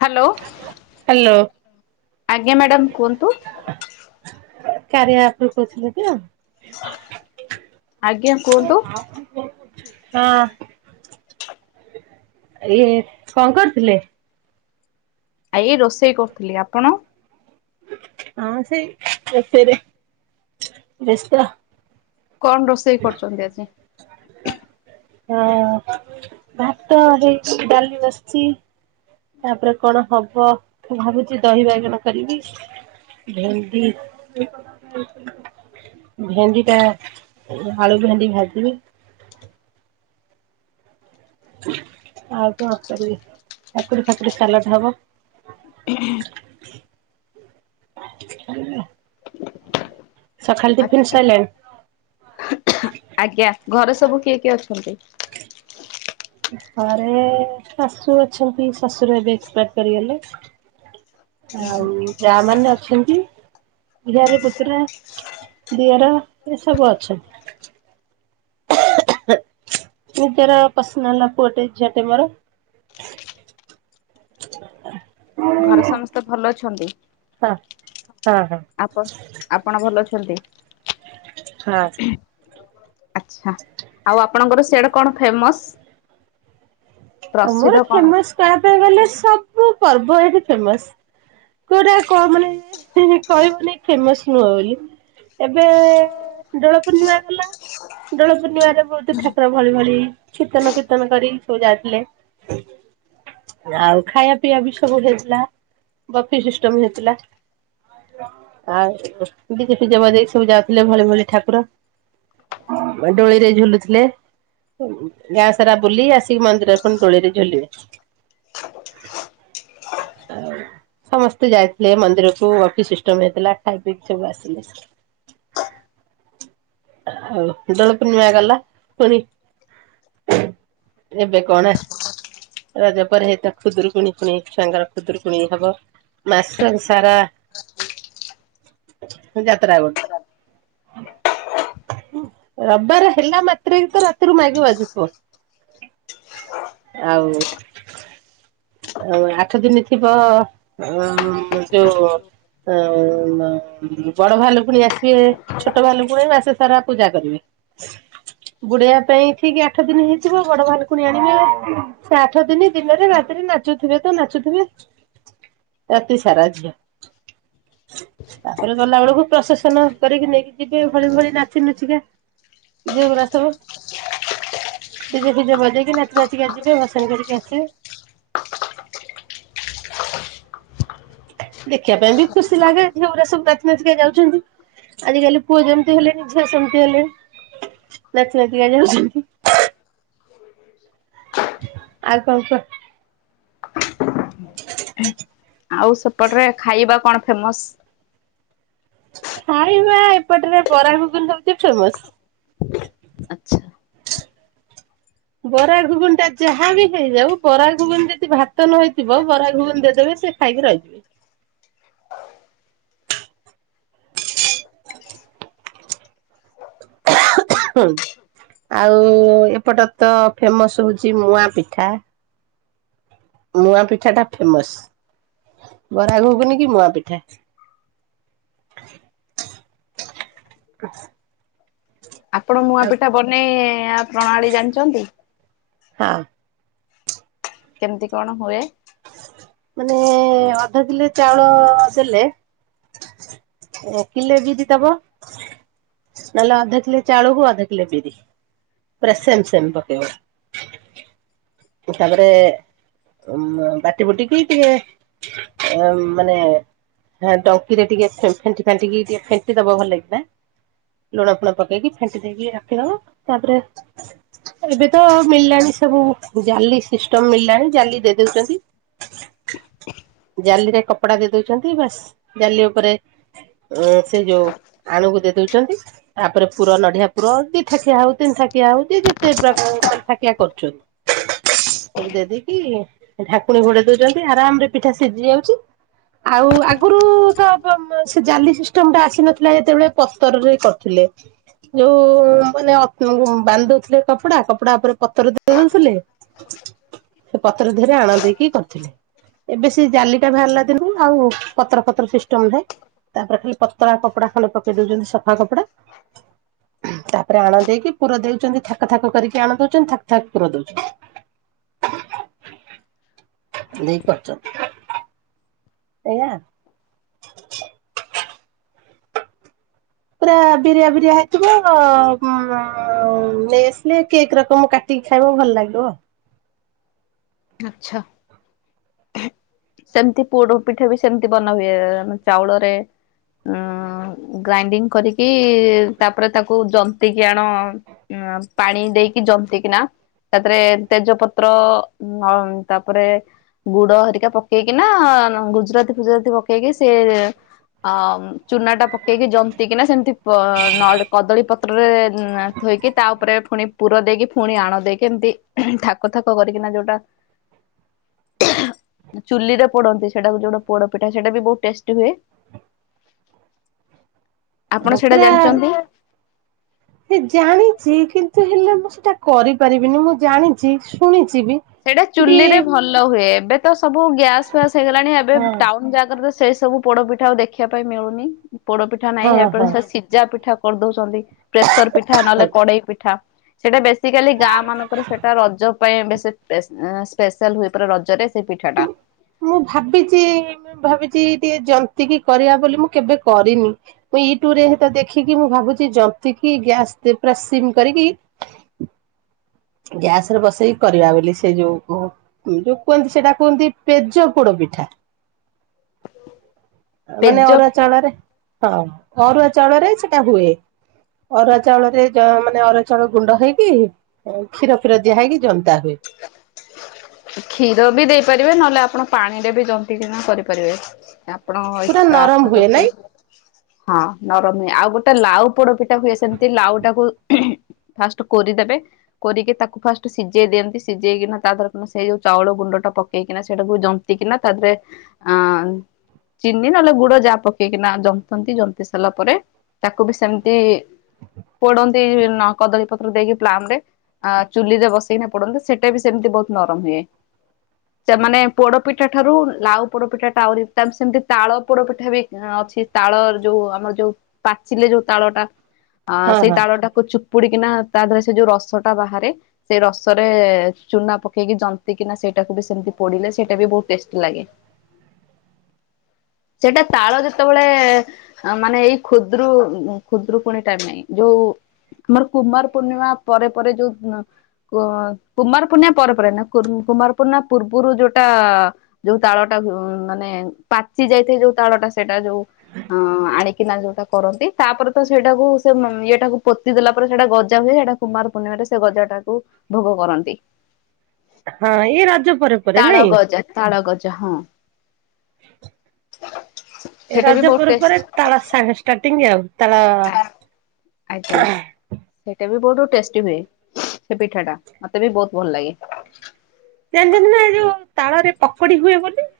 Hello hello. ଆଜ୍ଞା madam କୁହନ୍ତୁ। କାର୍ୟ ଆପରୁ କହୁଥିଲେ ତ। ଆଜ୍ଞା କୁହନ୍ତୁ। ହଁ ଇଏ କଣ କରୁଥିଲେ? ଅଜ୍ଞା ରୋଷେଇ କରୁଥିଲି, ଆପଣ? ହଁ ସେଇ ରୋଷେଇରେ ବେସ୍ତ। କଣ ରୋଷେଇ କରୁଛନ୍ତି ଆଜି? ହଁ ଭାତ ହେଇଚି ଡାଲି ବସିଛି। ତାପରେ କଣ ହବ ମୁ ଭାବୁଛି ଦହିବାଇଗଣ କରିବି। ଭେଣ୍ଡି ଭେଣ୍ଡି ଟା ଆଳୁ ଭେଣ୍ଡି ଭାଜିବି। ଆଉ କଣ କରିବି କାକୁଡି ଫାକୁଡି ସାଲାଡ୍ ହବ। [unintelligible] [unintelligible] ସକାଳ ଆଚ୍ଛା। ଟିଫିନ୍ ସଇଲାଣୀ। ଆଜ୍ଞା ଘରେ ସବୁ କିଏ କିଏ ଅଛନ୍ତି? ଘରେ ଶାଶୁ ଅଛନ୍ତି ଶଶୁର ଏବେ ଏକ୍ସପାଇର୍ କରିଗଲେ। ଆଉ ଯାଆମାନେ ଅଛନ୍ତି। ଝିଆରି, ପୁତୁରା, ଦିଅର ଏସବୁ ଅଛନ୍ତି। ନିଜର ପର୍ସନାଲ୍ ପୁଅଟେ ଝିଅଟେ ମୋର। [inaudible] ଘରେ ସମସ୍ତେ ଭଲ ଅଛନ୍ତି। ହଁ ହଁ ହଁ। ଆପ ଆପଣ ଭଲ ଅଛନ୍ତି। ହଁ। ଆଛା ଆଉ ଆପଣଙ୍କର ସିଆଡେ କଣ ଫେମସ? ଆମର ପ୍ରସିଦ୍ଧ କଣ ଫେମସ କହିବାପାଇଁ ଗଲେ ସବୁ ପର୍ବ ଏଠି ଫେମସ। କୋଉଟା କ ମାନେ କହିବନି ଫେମସ ନୁହ ବୋଲି, ଏବେ ଡୋଳପୂର୍ଣ୍ଣିମା ଗଲା ଡୋଳପୂର୍ଣ୍ଣିମା ବହୁତ ଠାକୁର ଭଳି ଭଳି ଚୀତନ କୀର୍ତ୍ତନ କରି ସବୁ ଯାଉଥିଲେ। ଆଉ ଖାଇବା ପିଇବା ସବୁ ହେଇଥିଲା। ବଫି ସିଷ୍ଟମ ହେଇଥିଲା। ଆଉ ଡିଜେ ଫିଜେ ବଜେଇକି ସବୁ ଯାଉଥିଲେ ଭଳି ଭଳି ଠାକୁର। ଡୋଳିରେ ଝୁଲୁଥିଲେ ଗାଁ ସାରା ବୁଲି ଆସିକି ମନ୍ଦିର ଦୋଳିରେ ଝୁଲିବେ। ସମସ୍ତେ ଯାଇଥିଲେ ମନ୍ଦିରକୁ ଅଫିସିଷ୍ଟମ ହେଇଥିଲା ଖାଇପିଇକି ସବୁ ଆସିଲେ। ହଉ, ଦୋଳପୂର୍ଣ୍ଣିମା ଗଲା ପୁଣି ଏବେ କଣା ରଜ ପରେ ହେଇତ ଖୁଦୁରୁକୁଣି-କୁଣି ଛୁଆଙ୍କର ଖୁଦୁରୁକୁଣି ହବ। ମାସ ସାରା ଯାତ୍ରା ଗୋଟେ ରବିବାରେ ହେଲା ମାତ୍ରେକେ ତ ରାତିରୁ ମାଇକି ବଜୁଥୁବ। ଆଉ ଆଉ ଆଠ ଦିନ ଥିବ ଉଁ ଯୋଉଁ ଆଁ ବଡ ଭାଲୁକୁଣି ଆସିବେ। ଛୋଟ ଭାଲୁକୁଣି ମାସ ସାରା ପୂଜା କରିବେ। ବୁଡିଆ ପାଇଁ ଠିକ ଆଠଦିନ ହେଇଥିବ ବଡ ଭାଲୁକୁଣି ଆଣିବେ। ସେ ଆଠଦିନ ଦିନରେ ରାତିରେ ନାଚୁଥିବେ ତ ନାଚୁଥିବେ। ରାତିସାରା ଝିଅ। ତାପରେ ଗଲାବେଳକୁ ପ୍ରସେସନ କରିକି ନେଇକି ଯିବେ ଭଳି ଭଳି ନାଚି ନୁଚିକା। ଜିଅଗୁୁରା ସବୁ ଡିଜେ ଫିଜେ ବଜେଇକି ନାଚି ନା [unintelligible] ଚିକା ଯିବେ ଭସାଣି କରିକି ଆସିବେ। ଦେଖିବା ପାଇଁ ବି ଖୁସି ଲାଗେ ଝିଅଗୁରା ସବୁ ନାଚି ନାଚିକା ଯାଉଛନ୍ତି। ଆଜିକାଲି ପୁଅ ଯେମିତି ହେଲେଣି ଝିଅ ସେମତି ହେଲେଣି। ନାଚି ନାଚିକା ଯାଉ [inaudible] ଆଉ କଁ କୁଅ। ଆଉ ସେପଟରେ ଖାଇବା କଣ ଫେମସ? ଖାଇବା ଏପଟରେ ବରାଘୁଗୁନି ହଉଚି ଫେମସ। ଆଚ୍ଛା ବରାଘୁଗୁନି ଟା ଯାହା ବିି ହେଇଯାଉ ବରାଘୁଗୁନି ଯଦି ଭାତ ନହେଇଥିବ ବରାଘୁଗୁନି ଦେଇଦବେ ସେ ଖାଇକି ରହିଯିବେ। [unintelligible] ଆଉ ଏପଟ ତ ଫେମସ ହଉଛି ମୁଆଁପିଠା। ମୁଆଁପିଠା ଟା ଫେମସ। ବରାଘକୁନି କି ମୁଆଁପିଠା। ଆପଣ ଆଉ ମୁଆଁପିଠା ବନେଇ-ଆ ପ୍ରଣାଳୀ ଜାଣିଚନ୍ତି? ହଁ କେମିତି କଣ ହୁଏ? ମାନେ ଅଧକିଲେ ଚାଉଳ ଦେଲେ କିଲେ ବିଦିଦବ। ନହେଲେ ଅଧକିଲେ ଚାଉଳକୁୁ ଅଧକିଲେ ବିରି। ପୁରା ସେମସେମ ପକେଇବ। ତାପରେ ଉମ ବାଟିବୁଟିକି ଟିକେ ଏ ମାନେ ହଁ ଡଙ୍କିରେ ଟିକେ ଫେଣ୍ଟି ଫାଣ୍ଟିିକି ଟିକେ ଫେଣ୍ଟି ଦବା ଭଲ ଲାଗିଲା ଲୁଣ ଫୁଣା ପକେଇକି ଫେଣ୍ଟି ଦେଇକି ରାଖି ନବ ତାପରେ ଏବେ ତ ମିଳିଲାଣି ସବୁ ଜାଲି ସିଷ୍ଟମ ମିଳିଲାଣି ଜାଲି ଦେଇ ଦଉଛନ୍ତି। [unintelligible] ଜାଲିରେ କପଡା ଦେଇ ଦଉଛନ୍ତି ବା ଜାଲି ଉପରେ ସେ ଯୋଉ ଆଣୁକୁ ଦଉଛନ୍ତି ତାପରେ ପୁର ନଡିଆ ପୁର ଦି ଥାକିଆ ହଉ ତିନି ଥାକିଆ ହଉ ଯିଏ ଯେତେ ପ୍ରକାର ଥାକିଆ କରୁଛନ୍ତୀ। ସବୁ ଦେଇଦକି ଢାକୁଣୀ ଘୋଡେଇ ଦଉଛନ୍ତି ଆରାମ ରେ ପିଠା ସିଝି ଯାଉଛି। ଆଉ ଆଗରୁ ତ ସେ ଜାଲି ସିଷ୍ଟମ ଟା ଆସିନଥିଲା ଯେତେବେଳେ ପତରରେ କରିଥିଲେ। ଯୋଉ ମାନେ ବାନ୍ଧଉଥିଲେ କପଡା କପଡା ଉପରେ ପତର ଦେଇ ଦଉ ସେ ପତ୍ର ଧରେ ଆଣ ଦେଇକି କରିଥିଲେ। ଏବେ ସେ ଜାଲି ଟା ବାହାରିଲା ଦିନୁ ଆଉ ପତ୍ର ଫତ୍ର ସିଷ୍ଟମ ନାହିଁ। ତାପରେ ଖାଲି ପତଳା କପଡା ଖାଲି ପକେଇ ଦଉଛନ୍ତି ସଫା କପଡା। ତାପରେ ଆଣ ଦେଇକି ପୁରା ଦେଉଛନ୍ତି ଥାକ ଥାକ କରିକି ଆଣ ଦଉଛନ୍ତି ଥାକ ଥାକ୍ [inaudible] ଦେଇ କରିଛ। ସେଇଆ। ପୁରା ବିରିଆ ବିରିଆ ହେଇଥିବ ଉ ନେଇ ଆସିଲେ କେକ୍ ରକମ କାଟି ଖାଇବ ଭଲ ଲାଗିବ। ଆଚ୍ଛା। [unintelligible] ସେମତି ପୋଡ଼ ପିଠା ବି ସେମିତି ବନା ହୁଏେ ଚାଉଳରେ ଉ ଗ୍ରାଇଣ୍ଡିଙ୍ଗ୍ କରିକି ତାପରେ ତାକୁ ଜନ୍ତିକିି ଆଣ ପାଣି ଦେଇକି ଜନ୍ତିକିିନା ତାପରେ ତେଜପତ୍ର ତାପରେ ଗୁଡ଼ ହେରିକା ପକେଇକି ନା ଗୁଜୁରାତି ଫୁଜୁରାତି ପକେଇକି ସେ [unintelligible] ଆ ଚୁନା ଟା ପକେଇକି ଜନ୍ତି କିିନା ସେମିତି ନ କଦଳୀ ପତ୍ରରେ ଥୋଇକି ତା ଉପରେ ପୁଣି ପୁର ଦେଇକି ପୁଣି ଆଣ ଦେଇକି ଏମିତି ଥାକ ଥାକ କରିକିନା ଯୋଉ ବା- ଚୁଲିରେ ପୋଡ଼ନ୍ତି ସେଟା ଗୋଟେ ପୋଡ଼ ପିଠା ସେଇଟା ବି ବହୁତ୍ ଟେଷ୍ଟି ହୁଏ। [unintelligible] ଆପଣ ହଁ ସେଇଟା ପୁରା ଜାଣିଛନ୍ତି? ସେ ଜାଣିଛି କିନ୍ତୁ ହେଲେ ମୁଁ ସେଇଟା କରିପାରିବିନି ମୁଁ ଜାଣିଛି ଶୁଣିଛି। ବି ସେଇଟା ବି ଚୁଲି ରେ ଭଲ ହୁଏ ଏବେ ତ ସବୁ ଗ୍ୟାସ ଫ୍ୟାସ୍ ହେଇଗଲାଣି ଏବେ ହଁ ଟାଉନ ଜାଗ ସେଇ ସବୁ ପୋଡ଼ପିଠା ଆଉ ଦେଖିବା ପାଇଁ ମିଳୁନି ପୋଡ଼ପିଠା ନାହିଁ ଏବେ ହଁ ସେ ସିଝା ପିଠା କରିଦଉଛନ୍ତି। ପ୍ରେସର ପିଠା ନହେଲେ ହଁ। କଡ଼େଇ ପିଠା। ସେଇଟା ବେସିକାଲି ଗାଁ ମାନଙ୍କର ସେଟା ରଜ ପାଇଁ ବେଶୀ ସ୍ପେଶାଲ୍ ସ୍ପେଶାଲ୍ ହୁଏ ପୁରା ରଜରେ ସେ ପିଠାଟା ମୁଁ ଭାବିଛି ଭାବିଛି ଟିକେ ଜନ୍ତିକି କରିବା ବୋଲି ମୁଁ କେବେ କରିନି ମୁଁ ୟୁଟ୍ୟୁବ ରେତ ଦେଖିକି ମୁଁ ଭାବୁଛି ଯନ୍ତିକି କି ଗ୍ୟାସ୍ ରେ ପୁରା ସିନ୍ କରିକି ଗ୍ୟାସ ରେ ବସେଇକି କରିବା ବୋଲି ସେ ଯୋଉ ଯୋଉ କୁହନ୍ତି ସେଟା କୁହନ୍ତି ପେଜ ପୋଡ଼ ପିଠା ପେଜ ମାନେ ଅରୁଆ ଚାଉଳରେ ହଁ ଅରୁଆ ଚାଉଳରେ ସେଟା ହୁଏ। ଅରୁଆ ଚାଉଳ ରେ ମାନେ ଅରୁ ଚାଉଳ ଗୁଣ୍ଡ ହେଇକି କ୍ଷୀର ଫିର ଦିଆ ହେଇକି ଯନ୍ତ୍ କ୍ଷୀର ବି ଦେଇ ପାରିବେ ନହେଲେ ଆପଣ ପାଣି ରେ ବି ଜନ୍ତିକିନା କରିପାରିବେ। ଆପଣଙ୍କ ପୁରା ଇଚ୍ଛା ନରମ ଆପଣ ହୁଏ ନାଇଁ ହଁ। ନରମୀ ଆଉ ଗୋଟେ ଲାଉ ପୋଡ଼ପିଠା ହୁଏ ସେମତି ଲାଉ ଟାକୁ ଫାଷ୍ଟ୍ କୋରିଦେବେ କୋରିକି ତାକୁ ଫାଷ୍ଟ୍ ସିଝେଇ ଦିଅନ୍ତି। ସିଝେଇକିନା ତା ଦେରରେ ସେଇ ଯୋଉ ଚାଉଳ ଗୁଣ୍ଡ ଟା ପକେଇକିନା ସେଇଟାକୁ ଜନ୍ତିକିିନା ତା ଦେହରେ ଆଁ ଚିନି ନହେଲେ ଗୁଡ଼ ଯାହା ପକେଇକି ନା ଜନ୍ତନ୍ତି ଜନ୍ତି ସାରିଲା ପରେ- ତାକୁ ବି ସେମିତି ପୋଡ଼ନ୍ତି କଦଳୀ ପତ୍ର ଦେଇକି ପ୍ଲାମ ରେ ଚୁଲିରେ ବସେଇକି ପୋଡ଼ନ୍ତି ସେଠି ଗୋଟେ ବି ସେମିତି ବହୁତ୍ ନରମ ହୁଏ। ସେ ମାନେ ପୋଡ଼ପିଠା ଠାରୁ ଲାଉ ପୋଡ଼ପିଠା ଟା ଆହୁରି ତା ସେମିତି ତାଳ ପୋଡ଼ପିଠା ବି ତାଳ ଯୋଉ ଆମର ଯୋଉ ପାଚିଲେ ଯୋଉ ତାଳଟା ହଁ ସେଇ ହଁ। ତାଳଟାକୁ ପୁଡି଼କିନା ତା ଦେହରେ ସେ ଯୋଉ ରସଟା ବାହାରେ ସେଇ ରସରେ ଚୁନା ପକେଇକି ଜନ୍ତି କିିନା ସେଇଟାକୁ ବି ସେମିତି ପୋଡ଼ିଲେ ସେଇଟା ବି ବହୁତ ଟେଷ୍ଟି ଲାଗେ। [unintelligible] ସେଟା ତାଳ ଯେତେବେଳେ ମାନେ ଏଇ ଖୁଦୁରୁ ଖୁଦୁରୁକୁୁଣି ଟାଇମ୍ ରେ ଯୋଉ ଆମର କୁମାର ପୂର୍ଣ୍ଣିମା ପରେ ପରେ ଯୋଉ କୁମାର ପୂର୍ଣ୍ଣିଆ ପରେ ପରେ ନା କୁମାର ପୂର୍ଣ୍ଣିମା ପୂର୍ବରୁ ଯୋଉଟା ଯୋଉ ତାଳଟା ମାନେ ପାଚି ଯାଇଥା ଯୋଉ ତାଳଟା ସେଇଟା ଯୋଉ ଆ ‌ଆଣିକି କିନା ଯୋଉଟା କରନ୍ତି ତାପରେ ତ ସେଇଟାକୁ ସେ ଇଏଟାକୁ ପୋତି ଦେଲା ପରେ ସେଟା ଗଜା ହୁଏ ସେଇଟା କୁମାର ପୂର୍ଣିମା ସେ ଗଜା ଟାକୁ ଭୋଗ କରନ୍ତି। ହଁ ଏଇ ରଜ ପରେ ପରେ ତାଳ ନାଇଁ ଗଜା ତାଳ ଗଜା ହଁ। ଏ ସେଇଟା ବି ବହୁତ ରାଜପୁର ଟେଷ୍ଟ ପରେ ତାଳ ସାଙ୍ଗ ଷ୍ଟାର୍ଟିଂ ଆଉ। ତାଳ। ଆଜ୍ଞା ସେଇଟା ବି। ବହୁତ ଟେଷ୍ଟି ହୁଏ ସେ ପିଠା ଟା ମତେ ବି ବହୁତ ଭଲ ଲାଗେ। ଜଣି ଯେ ନା ଏ ଯୋଉ ତାଳରେ ପକୋଡି ହୁଏ ବୋଲି।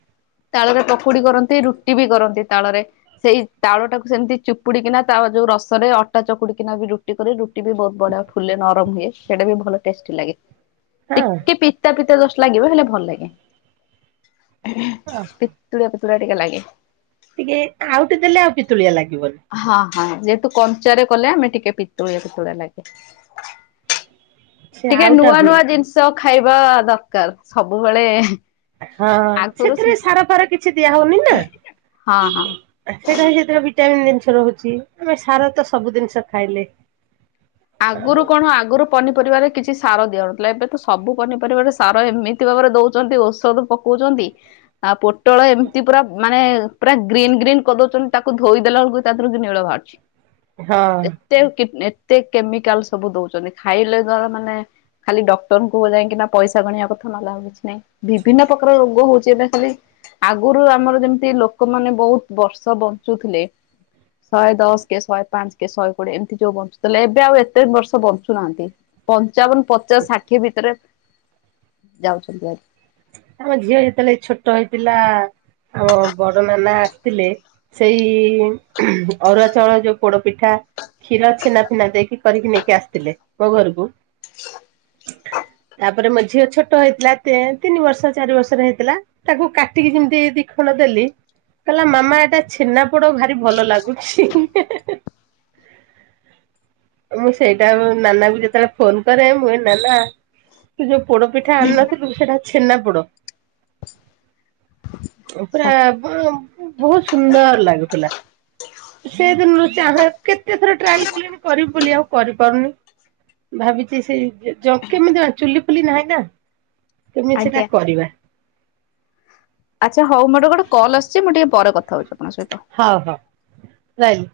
ତାଳରେ ପକୁଡି କରନ୍ତି ରୁଟି ବି କରନ୍ତି ତାଳରେ ସେଇ ତାଳ ଟାକୁ ସେମିତି ଚିପୁଡିିକିନା ତା ଯୋଉ। ରସ ରେ ଅଟା ଚକୁଡିିକିନା ବି ରୁଟି କରେ ରୁଟି ବି ବହୁତ ବଢିଆ ଫୁଲେ ନରମ ହୁଏ ସେଇଟା ବି ଭଲ ଟେଷ୍ଟି ଲାଗେ। ହଁ ଟିକେ ପିତା ପିତା ଜଷ୍ଟ ଲାଗିବ ହେଲେ ଭଲ ଲାଗେ। ପିତୁଳିଆ ପିତୁଳିଆ ଟିକେ ଲାଗେ। ଟିକେ ଆଉ ଟେ ଦେଲେ ଆଉ ପିତୁଳିଆ ଲାଗିବନି। ହଁ ହଁ ଯେହେତୁ କଞ୍ଚାରେ କଲେ ଆମେ ଟିକେ। ସେ ଟିକେ ଆଉଟା ନୂଆ ହୁଏ ନୂଆ ଜିନିଷ ଖାଇବା ଦରକାର ସବୁବେଳେ। ହଁ ଆଗରୁ ସେଥିରେ ସେ ସାରାପାର କିଛି। ଦିଆ ହେଉନି ନା ହଁ ସହିତି ହଁ ପାଇଁ ସେଠାରେ ଭିଟାମିନ ଥାଏ। ଗଛ ରହୁଛି ଆମେ ସାର ତ ସବୁ ଜିନିଷ ଖାଇଲେ। ଆଗରୁ କଣ ଆଗରୁ ପନିପରିବାରେ। କିଛି ସାର ଦିଆନଥିଲା ଏବେ ତ ସବୁ ପନିପରିବାରେ ସାର ଏମିତି ଭାବରେ ଦଉଛନ୍ତି ଔଷଧ ପକଉଛନ୍ତି। ଆ ପ। ଟଳ ଏମିତି ପୁରା ମାନେ ପୁରା ଗ୍ରୀନ୍ ଗ୍ରୀନ୍ କରିଦଉଛନ୍ତି ତାକୁ ଧୋଇ ଦେଲା ବେଳକୁ ତା ଦେହରୁ କି ନୀଳ ବାହାରୁିଛି। ହଁ ଏତେ ଏତେ। କେମିକାଲ ସବୁ ଦଉଛନ୍ତି ଖାଇଲେ ମାନେ ଖାଲି ଡକ୍ଟର କ ଯାଇକିନା ପଇସା ଗଣିବା କଥା ନଲା। ଆଉ କିଛି ନାଇଁ ବିଭିନ୍ନ ପ୍ରକାର ରୋଗ ହଉଛି। ଖାଲି ଆଗରୁ ଆମର ଯେମିତି ଲୋକମାନେ ବହୁତ ବର୍ଷ ବଞ୍ଚୁଥିଲେ। ଶହେ ଦଶ କେ ଶହେ ପାଞ୍ଚ କେ ଶହେ କୋଡିଏ ଏମିତି ଯୋଉ ବଞ୍ଚୁ। ଏବେ ଆଉ ଏତେ ବର୍ଷ ବଞ୍ଚୁନାହାନ୍ତି ପଞ୍ଚାବନ ପଚାଶ ଷାଠିଏ ଭିତରେ। ଯାଉଛନ୍ତି ଆ। ଆମ ଝିଅ ଯେତେବେଳେ ଛୋଟ ହେଇଥିଲା। ଆମ ବଡ ନାନା ଆସିଥିଲେ ସେଇ ଅରୁଆ ଚାଉଳ ଯୋଉ ପୋଡ ପିଠା। କ୍ଷୀର ଛେନା ଫିନା ଦେଇକି କରିକି ନେଇକି ଆସିଥିଲେ ମୋ ଘରକୁ। ତାପରେ ମୋ ଝିଅ ଛୋଟ ହେଇଥିଲା ତ। ତିନି ବର୍ଷ ଚାରି ବର୍ଷର ହେଇଥିଲା ତାକୁ କାଟିକି ଯେମିତି ଦି ଖଣ ଦେଲି।। କହିଲା ମାମା ଏଟା ଛେନା ପୋଡ ଭାରି ଭଲ ଲାଗୁଛି। ମୁଁ ସେଇଟା ଉ ନାନା କୁ ଯେତେବେଳେ ଫୋନ କରେ ମୁଁ କହିଁ ନାନା ତୁ ଯଉ ପୋଡ଼ ପିଠା ଆଣନାଥିଲୁ ସେଟା ଛେନାପୋଡ। ପୁରା ବ ବହୁତ ସୁନ୍ଦର ଲାଗୁଥିଲା। ସେଦିନରୁ ଚାହେଁ କେତେ ଥର ଟ୍ରାଏଲ କଲିଣି କରିବି ବୋଲି ଆଉ କରିପାରୁନି। ଭାବିଛି ସେ ଜ କେମିତି ହବ ଚୁଲି ଫୁଲି ନାହିଁ ନା। କେମିତି ସେଟା ଆଜ୍ଞା। କରିବା। ଆଚ୍ଛା ହଉ ମୋର ଗୋଟେ କଲ୍ ଆସିଛି ମୁଁ ଟିକେ ପରେ କଥା ହଉଛି ଆପଣଙ୍କ ସହିତ। ହଉ ହଉ ରହିଲି।